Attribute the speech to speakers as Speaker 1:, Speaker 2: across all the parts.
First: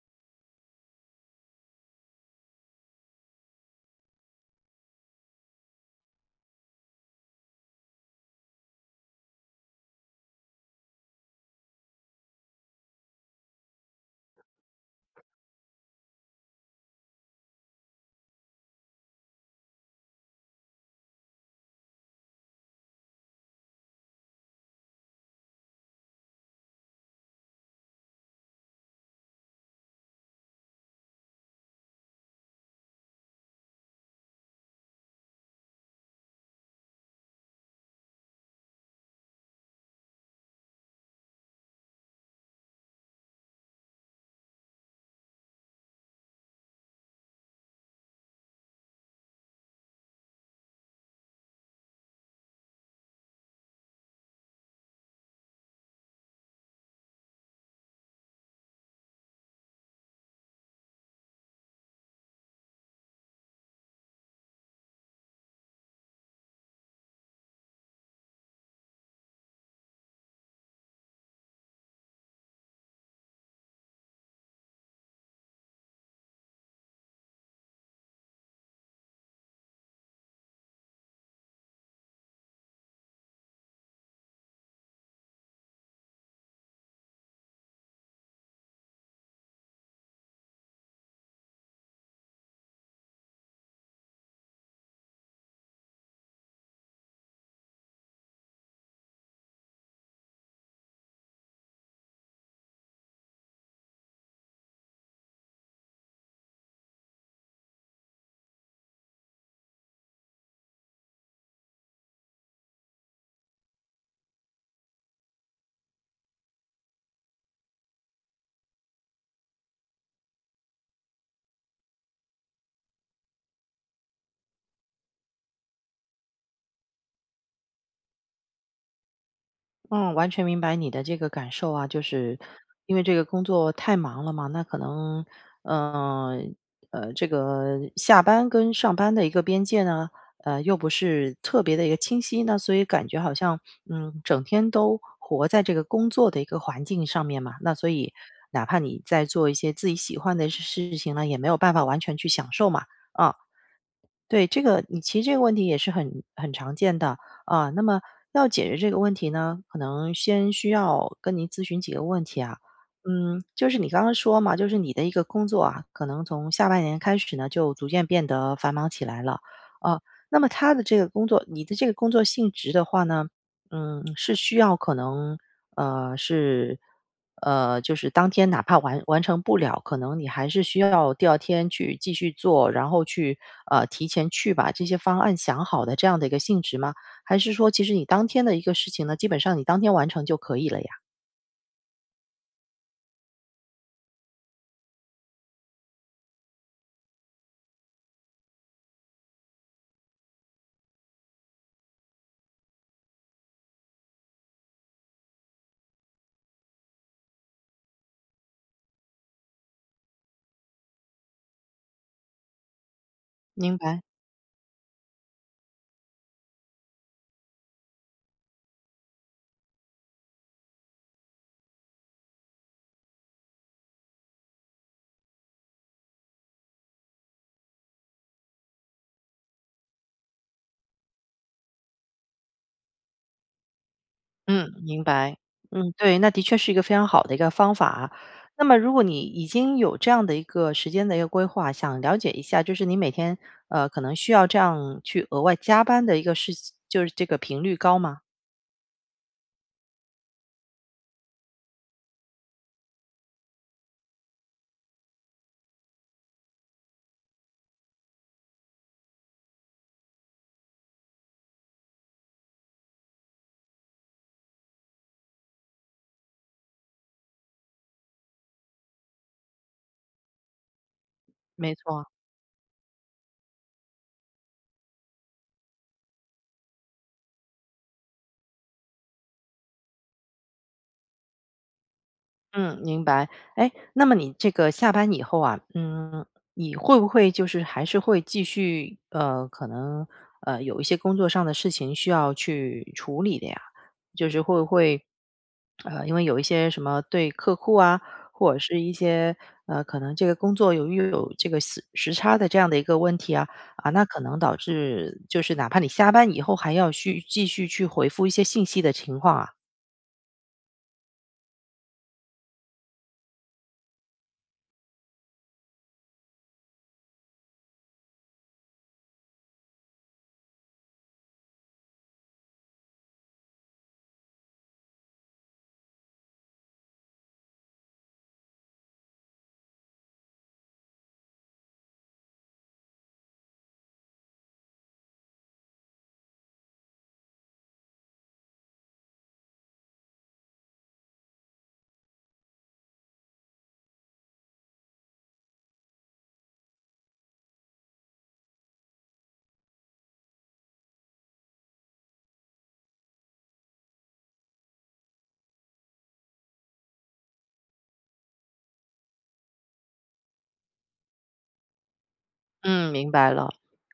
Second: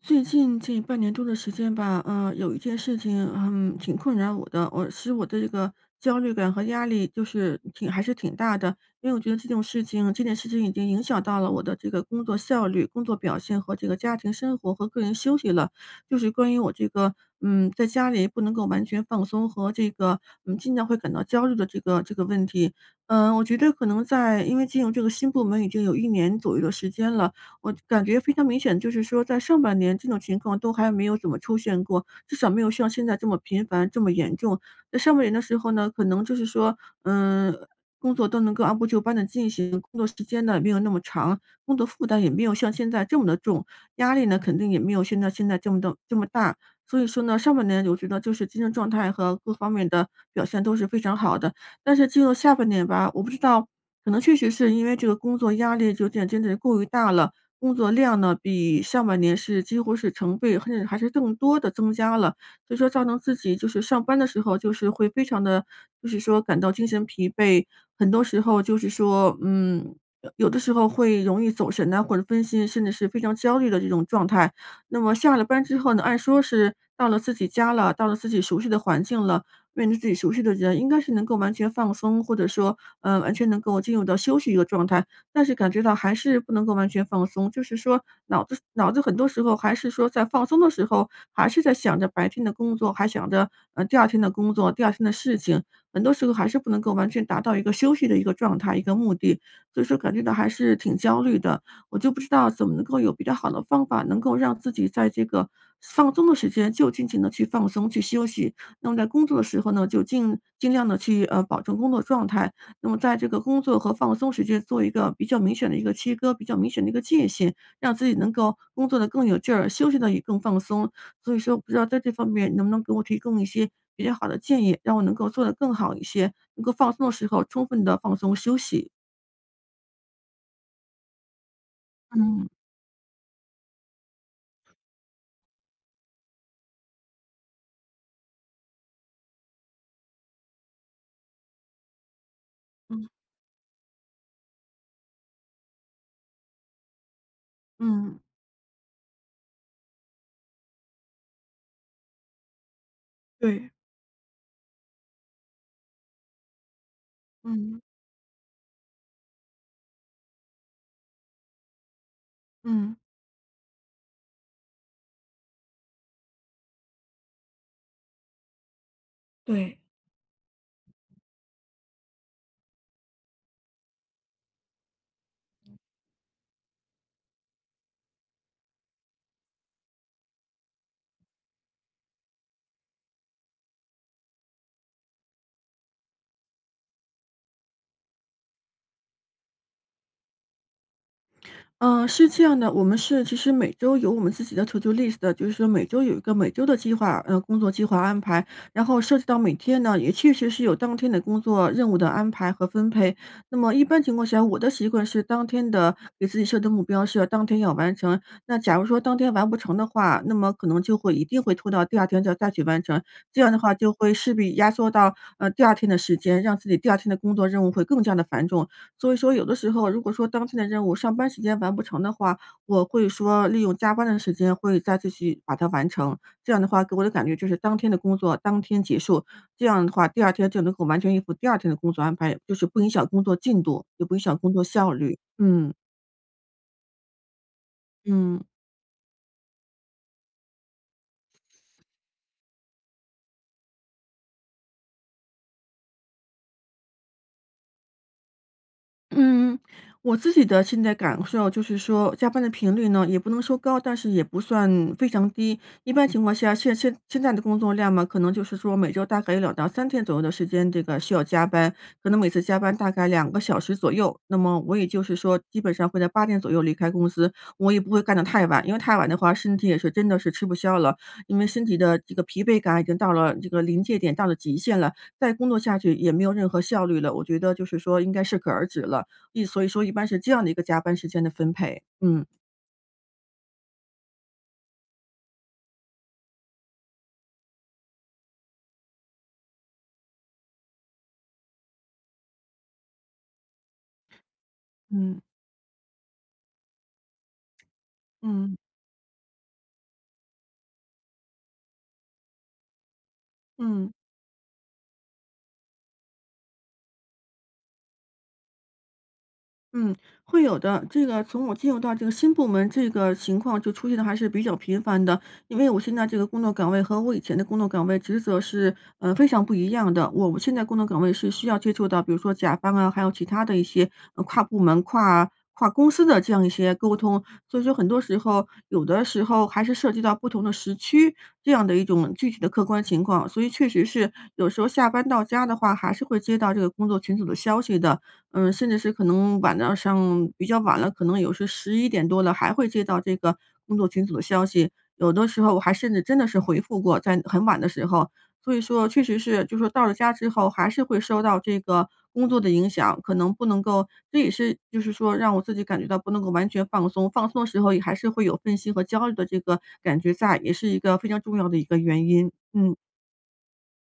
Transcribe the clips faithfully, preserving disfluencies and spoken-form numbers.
Speaker 1: 最近这半年多的时间吧，嗯，有一件事情，嗯，挺困扰我的，我使我的这个焦虑感和压力就是挺还是挺大的，因为我觉得这种事情，这件事情已经影响到了我的这个工作效率、工作表现和这个家庭生活和个人休息了。就是关于我这个，嗯，在家里不能够完全放松和这个，嗯，经常会感到焦虑的这个这个问题。嗯，我觉得可能在因为进入这个新部门已经有一年左右的时间了。我感觉非常明显，就是说在上半年这种情况都还没有怎么出现过，至少没有像现在这么频繁、这么严重。在上半年的时候呢，可能就是说，嗯，工作都能够按部就班的进行，工作时间呢也没有那么长，工作负担也没有像现在这么的重，压力呢肯定也没有现在现在这么的这么大。所以说呢，上半年我觉得就是精神状态和各方面的表现都是非常好的。但是进入下半年吧，我不知道，可能确实是因为这个工作压力有点真的是过于大了，工作量呢，比上半年是几乎是成倍，甚至还是更多的增加了。所以说造成自己就是上班的时候，就是会非常的，就是说感到精神疲惫，很多时候就是说，嗯，有的时候会容易走神呐，或者分心，甚至是非常焦虑的这种状态。那么下了班之后呢，按说是到了自己家了，到了自己熟悉的环境了，面对自己熟悉的人，应该是能够完全放松，或者说，嗯，完全能够进入到休息一个状态。但是感觉到还是不能够完全放松，就是说脑子脑子很多时候还是说在放松的时候，还是在想着白天的工作，还想着，呃，第二天的工作，第二天的事情，很多时候还是不能够完全达到一个休息的一个状态、一个目的，所以说感觉到还是挺焦虑的。我就不知道怎么能够有比较好的方法，能够让自己在这个放松的时间就尽情的去放松、去休息，那么在工作的时候呢，就尽尽量的去，呃，保证工作状态，那么在这个工作和放松时间做一个比较明显的一个切割，比较明显的一个界限，让自己能够工作的更有劲儿，休息的也更放松。所以说，不知道在这方面能不能给我提供一些比较好的建议，让我能够做得更好一些，能够放松的时候充分的放松休息。
Speaker 2: 嗯，完全明白你的这个感受啊，就是
Speaker 1: 嗯
Speaker 2: 因为这个工作太忙了嘛，那可能，呃呃，这个下班跟上班的一个边界呢，呃，又不是特别的一个清晰，那所以感
Speaker 1: 嗯
Speaker 2: 觉好像，嗯，整天都活在这个工作的一个环境上面嘛，那所以
Speaker 1: 嗯，
Speaker 2: 哪怕你在做一些自己喜欢的事事情呢，也没有办法完全去享受嘛，啊。
Speaker 1: 对，
Speaker 2: 对，这个你其实这个问题也是很很常见的啊。那
Speaker 1: 嗯
Speaker 2: 么要解决这个问题呢，可能先需要跟您咨询几个问题啊。
Speaker 1: 嗯。
Speaker 2: 嗯，就是你刚刚说嘛，就是你的一个工作啊，可能从下半年开始呢，就逐渐变得繁忙起来了
Speaker 1: 对。
Speaker 2: 啊。那么他的这个工作，你的这个工作性质的话呢，嗯，是需要可能呃，是，呃，就是当天哪怕完完成不了，可能你还是需要第二天去继续做，然后去呃提前去把这些方案想好的这样的一个性质吗？还是说，其实你当天的一个事情呢，基本上你当天完成就可以了呀？
Speaker 1: 嗯，是这样的，我们是其实每周有我们自己的 to do list 的，就是说每周有一个每周的计划，呃，工作计划安排，然后涉及到每天呢，也确实是有当天的工作任务的安排和分配。那么一般情况下，我的习惯是当天的给自己设的目标是要当天要完成。那假如说当天完不成的话，那么可能就会一定会拖到第二天再再去完成。这样的话
Speaker 2: 明
Speaker 1: 就
Speaker 2: 白，
Speaker 1: 会势必压缩到呃第二天的时间，让自己第二天的工作任务会更加的繁重。所以说有的时候，如果说当天的任务上班时间完不成的话，我会说利用加班的时间会再继续把它完成。这样的话给我的感觉就是当天的工作当天结束，这样的话第二天就能够完全应付第二天的工作安排，就是不影响工作进度，也不影响工作
Speaker 2: 嗯，
Speaker 1: 效
Speaker 2: 明
Speaker 1: 率。
Speaker 2: 白，
Speaker 1: 嗯，
Speaker 2: 嗯，对，那的确是一个非常好的一个方法啊。
Speaker 1: 嗯。
Speaker 2: 那么，如果你已经有这样的一个时间的一个规划，想了解一下，就是你每天呃可能需要这样去额外加班的一个事情，就是这个频率高吗？
Speaker 1: 嗯，我自己的现在感受啊就是说，加班的频率呢，也不能说高，但是也不算非常低。一般情况下，现现现在的工作量嘛，可能就是说每周大概有两到三天左右的时间，这个需要加班，可能每次加班大概两个小时左右。那么我也就是说，基本上会在八点左右离开公司，我也不会干得太晚，因为太晚的话，身体也是真的是吃不消了，因为身
Speaker 2: 没
Speaker 1: 体的
Speaker 2: 错，
Speaker 1: 这个疲惫感已经到了这个临界点，到了极限了，再工作下去也没有任何效率了。我觉得就是说，应该适可而止了。一所以说一般是这样的一个加班时间的分配，嗯。
Speaker 2: 嗯，明白。哎，那么你这个下班以后啊，嗯，你会不会就是还是会继续呃，可能呃有一些工作上的事情需要去处理的呀？就是会不会
Speaker 1: 嗯，
Speaker 2: 呃，因为有一些什么对客户啊，或
Speaker 1: 嗯，
Speaker 2: 者是一些呃，可能这个工作由于有这个时时差的这样的一个问题啊，啊，
Speaker 1: 嗯。
Speaker 2: 那可能导致就是哪怕你下班以后还要去继续去回复一些信息的情况啊。
Speaker 1: 嗯，会有的。这个从我进入到这个新部门，这个情况就出现的还是比较频繁的。因为我现在这个工作岗位和我以前的工作岗位职责是，呃，非常不一样的。我现在工作岗位是需要接触到，比如说甲方啊，还有其他的一些呃跨部门、跨跨公司的这样一些沟通。所以说，很多时候，有的时候还是涉及到不同的时区这样的一种具体的客观情况。所以，确实是有时候下班到家的话，还是会接到这个工作群组的消息的。嗯，甚至是可能晚到上比较晚了，可能有时十一点多了还会接到这个工作群组的消息，有的时候我还甚至真的是回复过，在很晚的时候。所以说确实是就说到了家之后，还是会受到这个工作的影响，可能不能够这也是就是说让我自己感觉到不能够完全放松，放松的时候也还是会有分心和焦虑的这个感觉在，也是一个非常重要的一个原因。嗯。
Speaker 2: 嗯，明白了。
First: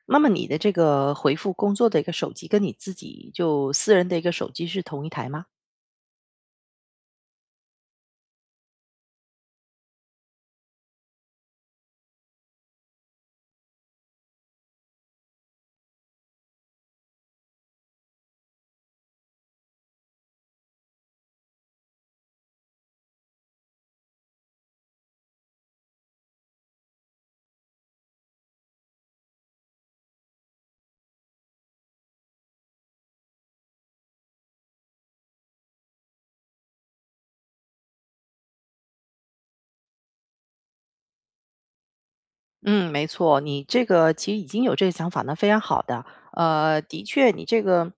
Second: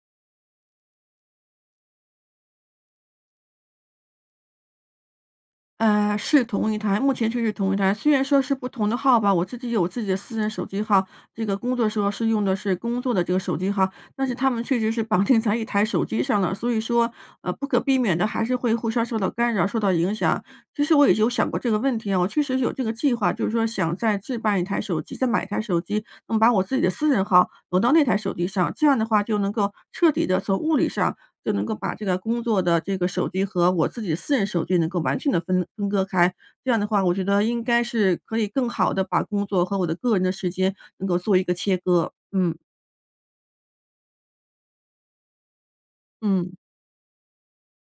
Speaker 2: 那么你的这个回复工作的一个手机，跟你自己就私人的一个手机是同一台吗？
Speaker 1: 呃，是同一台，目前确实同一台。虽然说是不同的号吧，我自己有自己的私人手机号，这个工作时候是用的是工作的这个手机号，但是他们确实是绑定在一台手机上了，所以说，呃，不可避免的还是会互相受到干扰、受到影响。其实我也有想过这个问题啊，我确实有这个计划，就是说想再置办一台手机，再买一台手机，那么把我自己的私人号挪到那台手机上，这样的话就能够彻底的从物理上就能够把这个工作的这个手机和我自己的私人手机能够完全的分分割开。这样的话，我觉得应该是可以更好的把工作和我的个人的时间能够做一个切割，嗯，
Speaker 2: 嗯，没错，你这个其实已经有这个想法，呢，非常好的。
Speaker 1: 嗯。
Speaker 2: 呃，的确，你这个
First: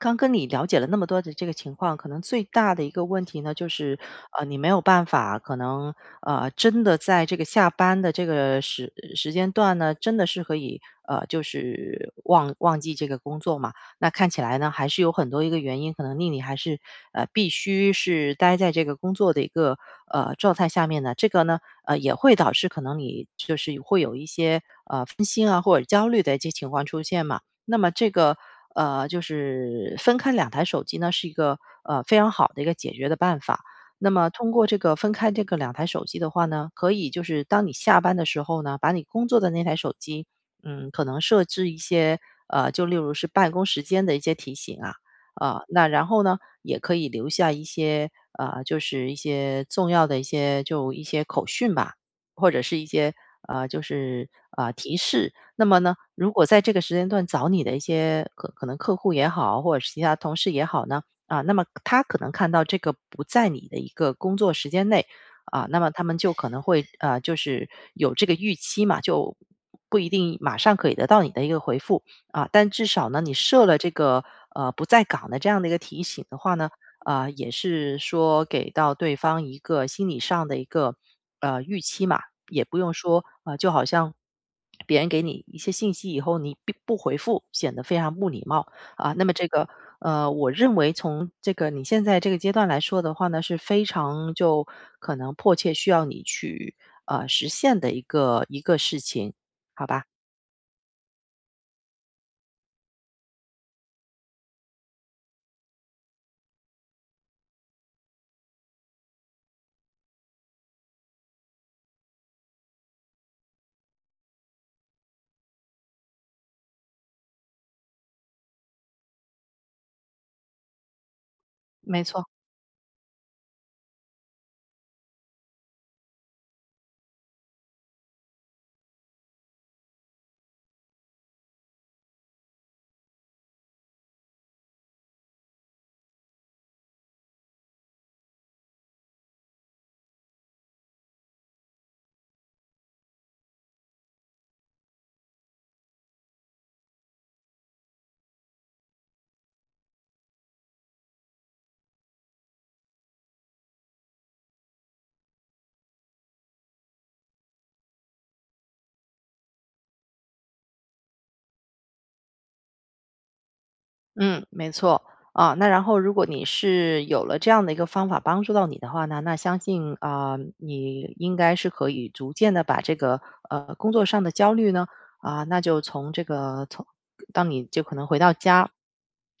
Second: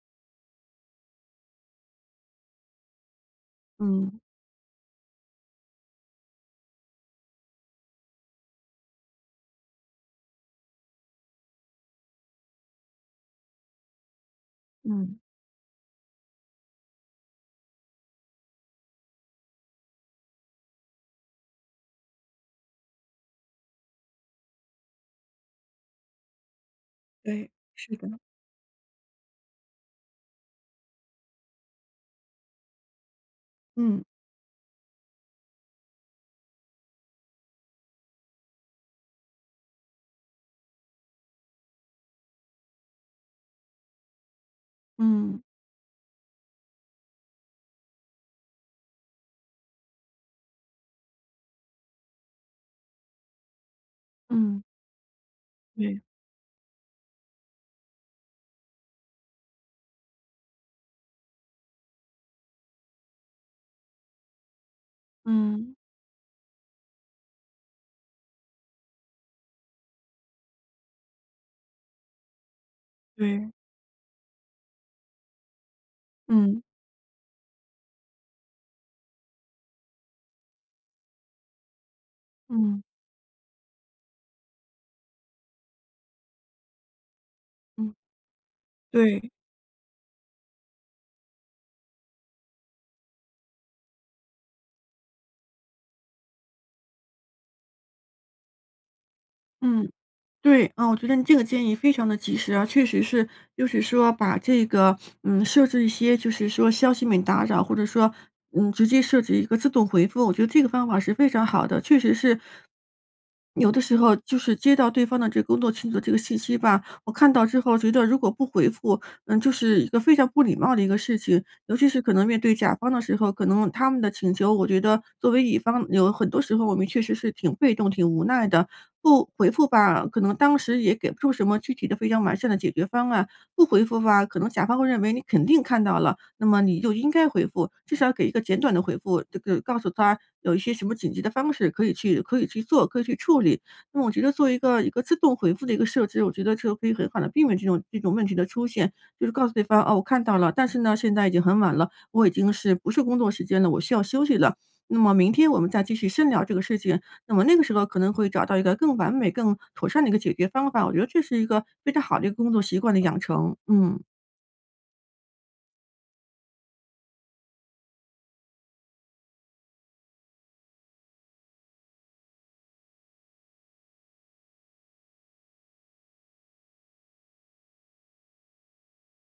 Speaker 2: 刚跟你了解了那么多的这个情况，可能最大的一个问题呢，就是
Speaker 1: 嗯，
Speaker 2: 呃，你没有办法，可能呃，真的在这个下班的这个时时间段呢，真的是可以呃，就是忘忘记这个工作嘛。那看起来呢，还是有
Speaker 1: 嗯，
Speaker 2: 很多一个原因，可能令你还是呃必须是待在这个工作的一个呃状态下面的。这个呢，呃，也会导致可能你就是会有一些，呃，分心啊或者焦虑的一些情况出现嘛。
Speaker 1: 对，
Speaker 2: 那么
Speaker 1: 是的，
Speaker 2: 这个，呃，就是分开两台手机呢，是一个，呃，非常好的一个解决的办法。
Speaker 1: 嗯
Speaker 2: 那么通过这个分开这个两台手机的话呢，可以就是当你下班的时候呢，把你工作的那台手机，嗯，可能设置一些，呃，就例如是办公时间的一些提醒啊，
Speaker 1: 嗯，
Speaker 2: 啊，那然后呢，也可以留下一些，啊，就是一些重要的一些就一些口讯吧，或者是一些，啊，就是，
Speaker 1: 嗯，嗯，
Speaker 2: 啊提示。那么呢，
Speaker 1: 对，
Speaker 2: 如果在这个时间段找你的一些可可能客户也好，或者是其他同事也好呢，啊，那么他可能看到这个不在你的一个工作时间内，啊，
Speaker 1: 嗯，
Speaker 2: 那么他们就可能会，啊，就是有这个预期嘛，就不一定马上可以得到你的一个回复。啊，但至少呢，你
Speaker 1: 对。
Speaker 2: 设了这个呃不在岗的这样的一个提醒的话
Speaker 1: 嗯，
Speaker 2: 呢，啊、也是说给到对方一个心理上的一个呃预期嘛，也不
Speaker 1: 嗯。
Speaker 2: 用说啊、呃就好像别人给你一些信息以后，你不不回复，显得
Speaker 1: 嗯，
Speaker 2: 非常不礼貌啊。
Speaker 1: 对，
Speaker 2: 那么这个呃，我认为从这个你现在这个阶段来说的话呢，是非常就可能迫切需要你去呃实现的一个一个事情，好
Speaker 1: 嗯，
Speaker 2: 吧？
Speaker 1: 对，啊，我觉得你这个建议非常的及时啊，确实是，就是说把这个，嗯，设置一些就是说消息免打扰，或者说，嗯，直接设置一个自动回复，我觉得这个方法是非常好的，确实是有的时候就是接到对方的这个工作群组这个信息吧，我看到之后觉得如果不回复，嗯，就是一个非常不礼貌的一个事情。尤其是
Speaker 2: 没
Speaker 1: 可能
Speaker 2: 错。
Speaker 1: 面对甲方的时候，可能他们的请求，我觉得作为乙方，有很多时候我们确实是挺被动、挺无奈的。不回复吧，可能当时也给不出什么具体的非常完善的解决方案；不回复吧，可能甲方会认为你肯定看到了，那么你就应该回复，至少给一个简短的回复，这个告诉他有一些什么紧急的方式可以去可以去做，可以去处理。那么我觉得做一个一个自动回复的一个设置，我觉得就可以很好的避免这种这种问题的出现。就是告诉对方，哦，我看到了，但是呢，现在已经很晚了，我已经是不是工作时间了，我需要休息了。那么明天我们再继续深聊这个事情，那么那个时候可能会找到一个更完美、更妥善的一个解决方法。我觉得这是一个非常好的一个工作习惯的养成。嗯
Speaker 2: 嗯，没错啊。那然后，如果你是有了这样的一个方法帮助到你的话呢，那相信啊、你应该是可以逐渐的把这个呃工作上的焦虑呢，啊、那就从这个从当你就可能回到家，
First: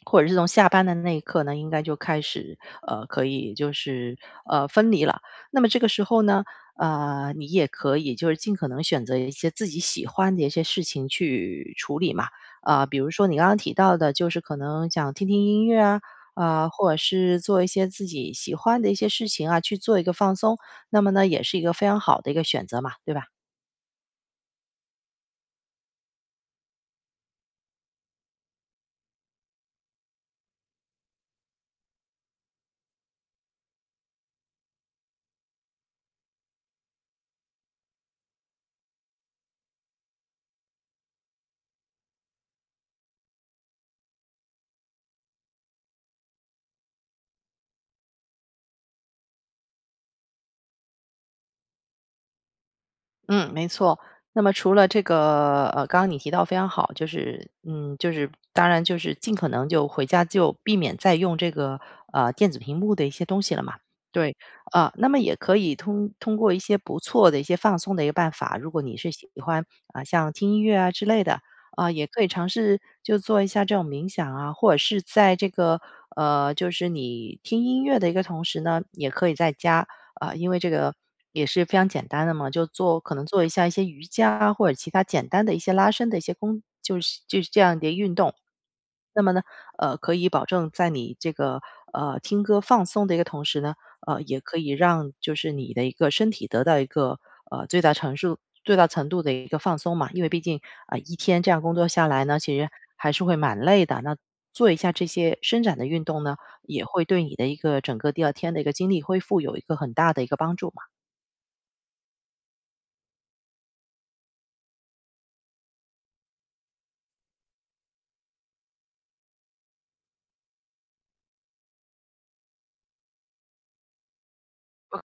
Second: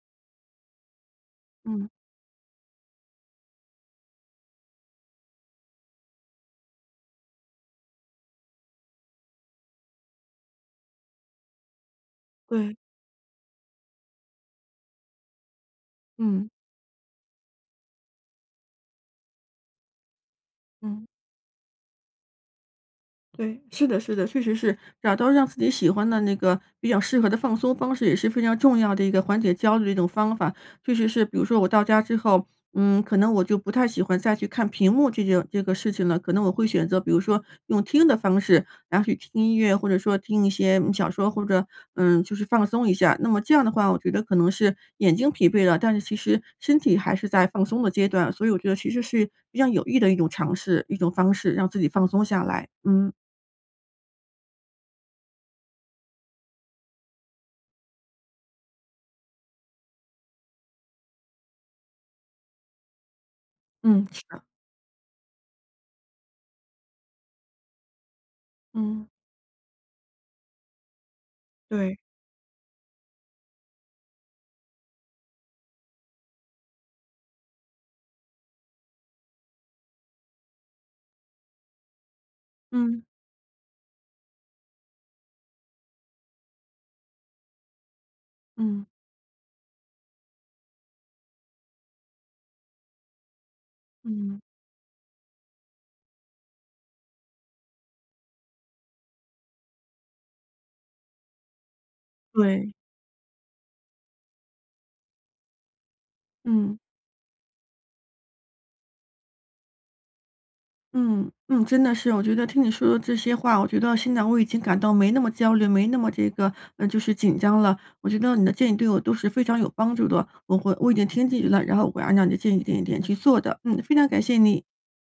Speaker 2: 或者是从下班的那一刻呢，应该
Speaker 1: 嗯，
Speaker 2: 就开始呃可以就是呃分离了。那么这个时候呢，呃，你也可以就是尽可能选择一些自己喜欢的一些事情去处理嘛。
Speaker 1: 对，
Speaker 2: 啊，比如说你刚刚提到的，就是可能想听听音乐啊，
Speaker 1: 嗯
Speaker 2: 啊、或者是做一些自己喜欢的一些事情啊，去做一个放松，那
Speaker 1: 嗯。
Speaker 2: 么呢，也是一个非常好的一个选择嘛，对吧？
Speaker 1: 对，是的，是的，确实是找到让自己喜欢的那个比较适合的放松方式，也是非常重要的一个缓解焦虑的一种方法。确实是，比如说我到家之后，嗯，可能我就不太喜欢再去看屏幕这件这个事情了，可能我会选择，比如说用听的方式，然后去听音乐，或者说听一些嗯小说，或者嗯，就是放松一下。那么这样的话，我觉得可能是眼睛疲惫了，但是其实身体还是在放松的阶段，所以我觉得其实是比较有益的一种尝试，一种方式，让自己放松下来。嗯。
Speaker 2: 嗯，没错。那么除了这个，呃，刚刚你提到非常好，就是，嗯，就是当然就是尽可能就回家就避免再用这个呃电子屏幕的一些东西了嘛。
Speaker 1: 嗯，是
Speaker 2: 对，
Speaker 1: 的，
Speaker 2: 啊，那么也可以通通过一些不错的一些放松的一个办法，如果你
Speaker 1: 嗯，
Speaker 2: 是喜欢啊、像听音乐啊之类的啊、
Speaker 1: 对，
Speaker 2: 也可以尝试就做一下这种冥想啊，或者是在这个呃，就是你听音乐的一个同时呢，也可以在家啊，因为这个也是非常简单的嘛，就做
Speaker 1: 嗯，
Speaker 2: 可能做一下一些瑜伽啊或者其他简单的一些拉伸的一些工，就是就是这样的运动，
Speaker 1: 嗯，
Speaker 2: 那么呢，呃，可以保证在你这个呃听歌放松的一个同时呢，呃，也
Speaker 1: 嗯，
Speaker 2: 可以让就是你的一个身体得到一个呃最大程度最大程度的一个放松嘛。因为毕竟啊、呃一天这样工作下来呢，其实
Speaker 1: 对，
Speaker 2: 还是会蛮累的。那做一下这些伸展的运动呢，
Speaker 1: 嗯，
Speaker 2: 也会对你的一个整个第二天的一个精力恢复有一个很大的一个帮助嘛。
Speaker 1: 嗯，嗯，真的是，我觉得听你说的这些话，我觉得现在我已经感到没那么焦虑，没那么这个，呃，就是紧张了。我觉得你的建议对我都是非常有帮助的，我会，我已经听进去了，然后我会按照你的建议一点一点去做的。嗯，非常感谢你。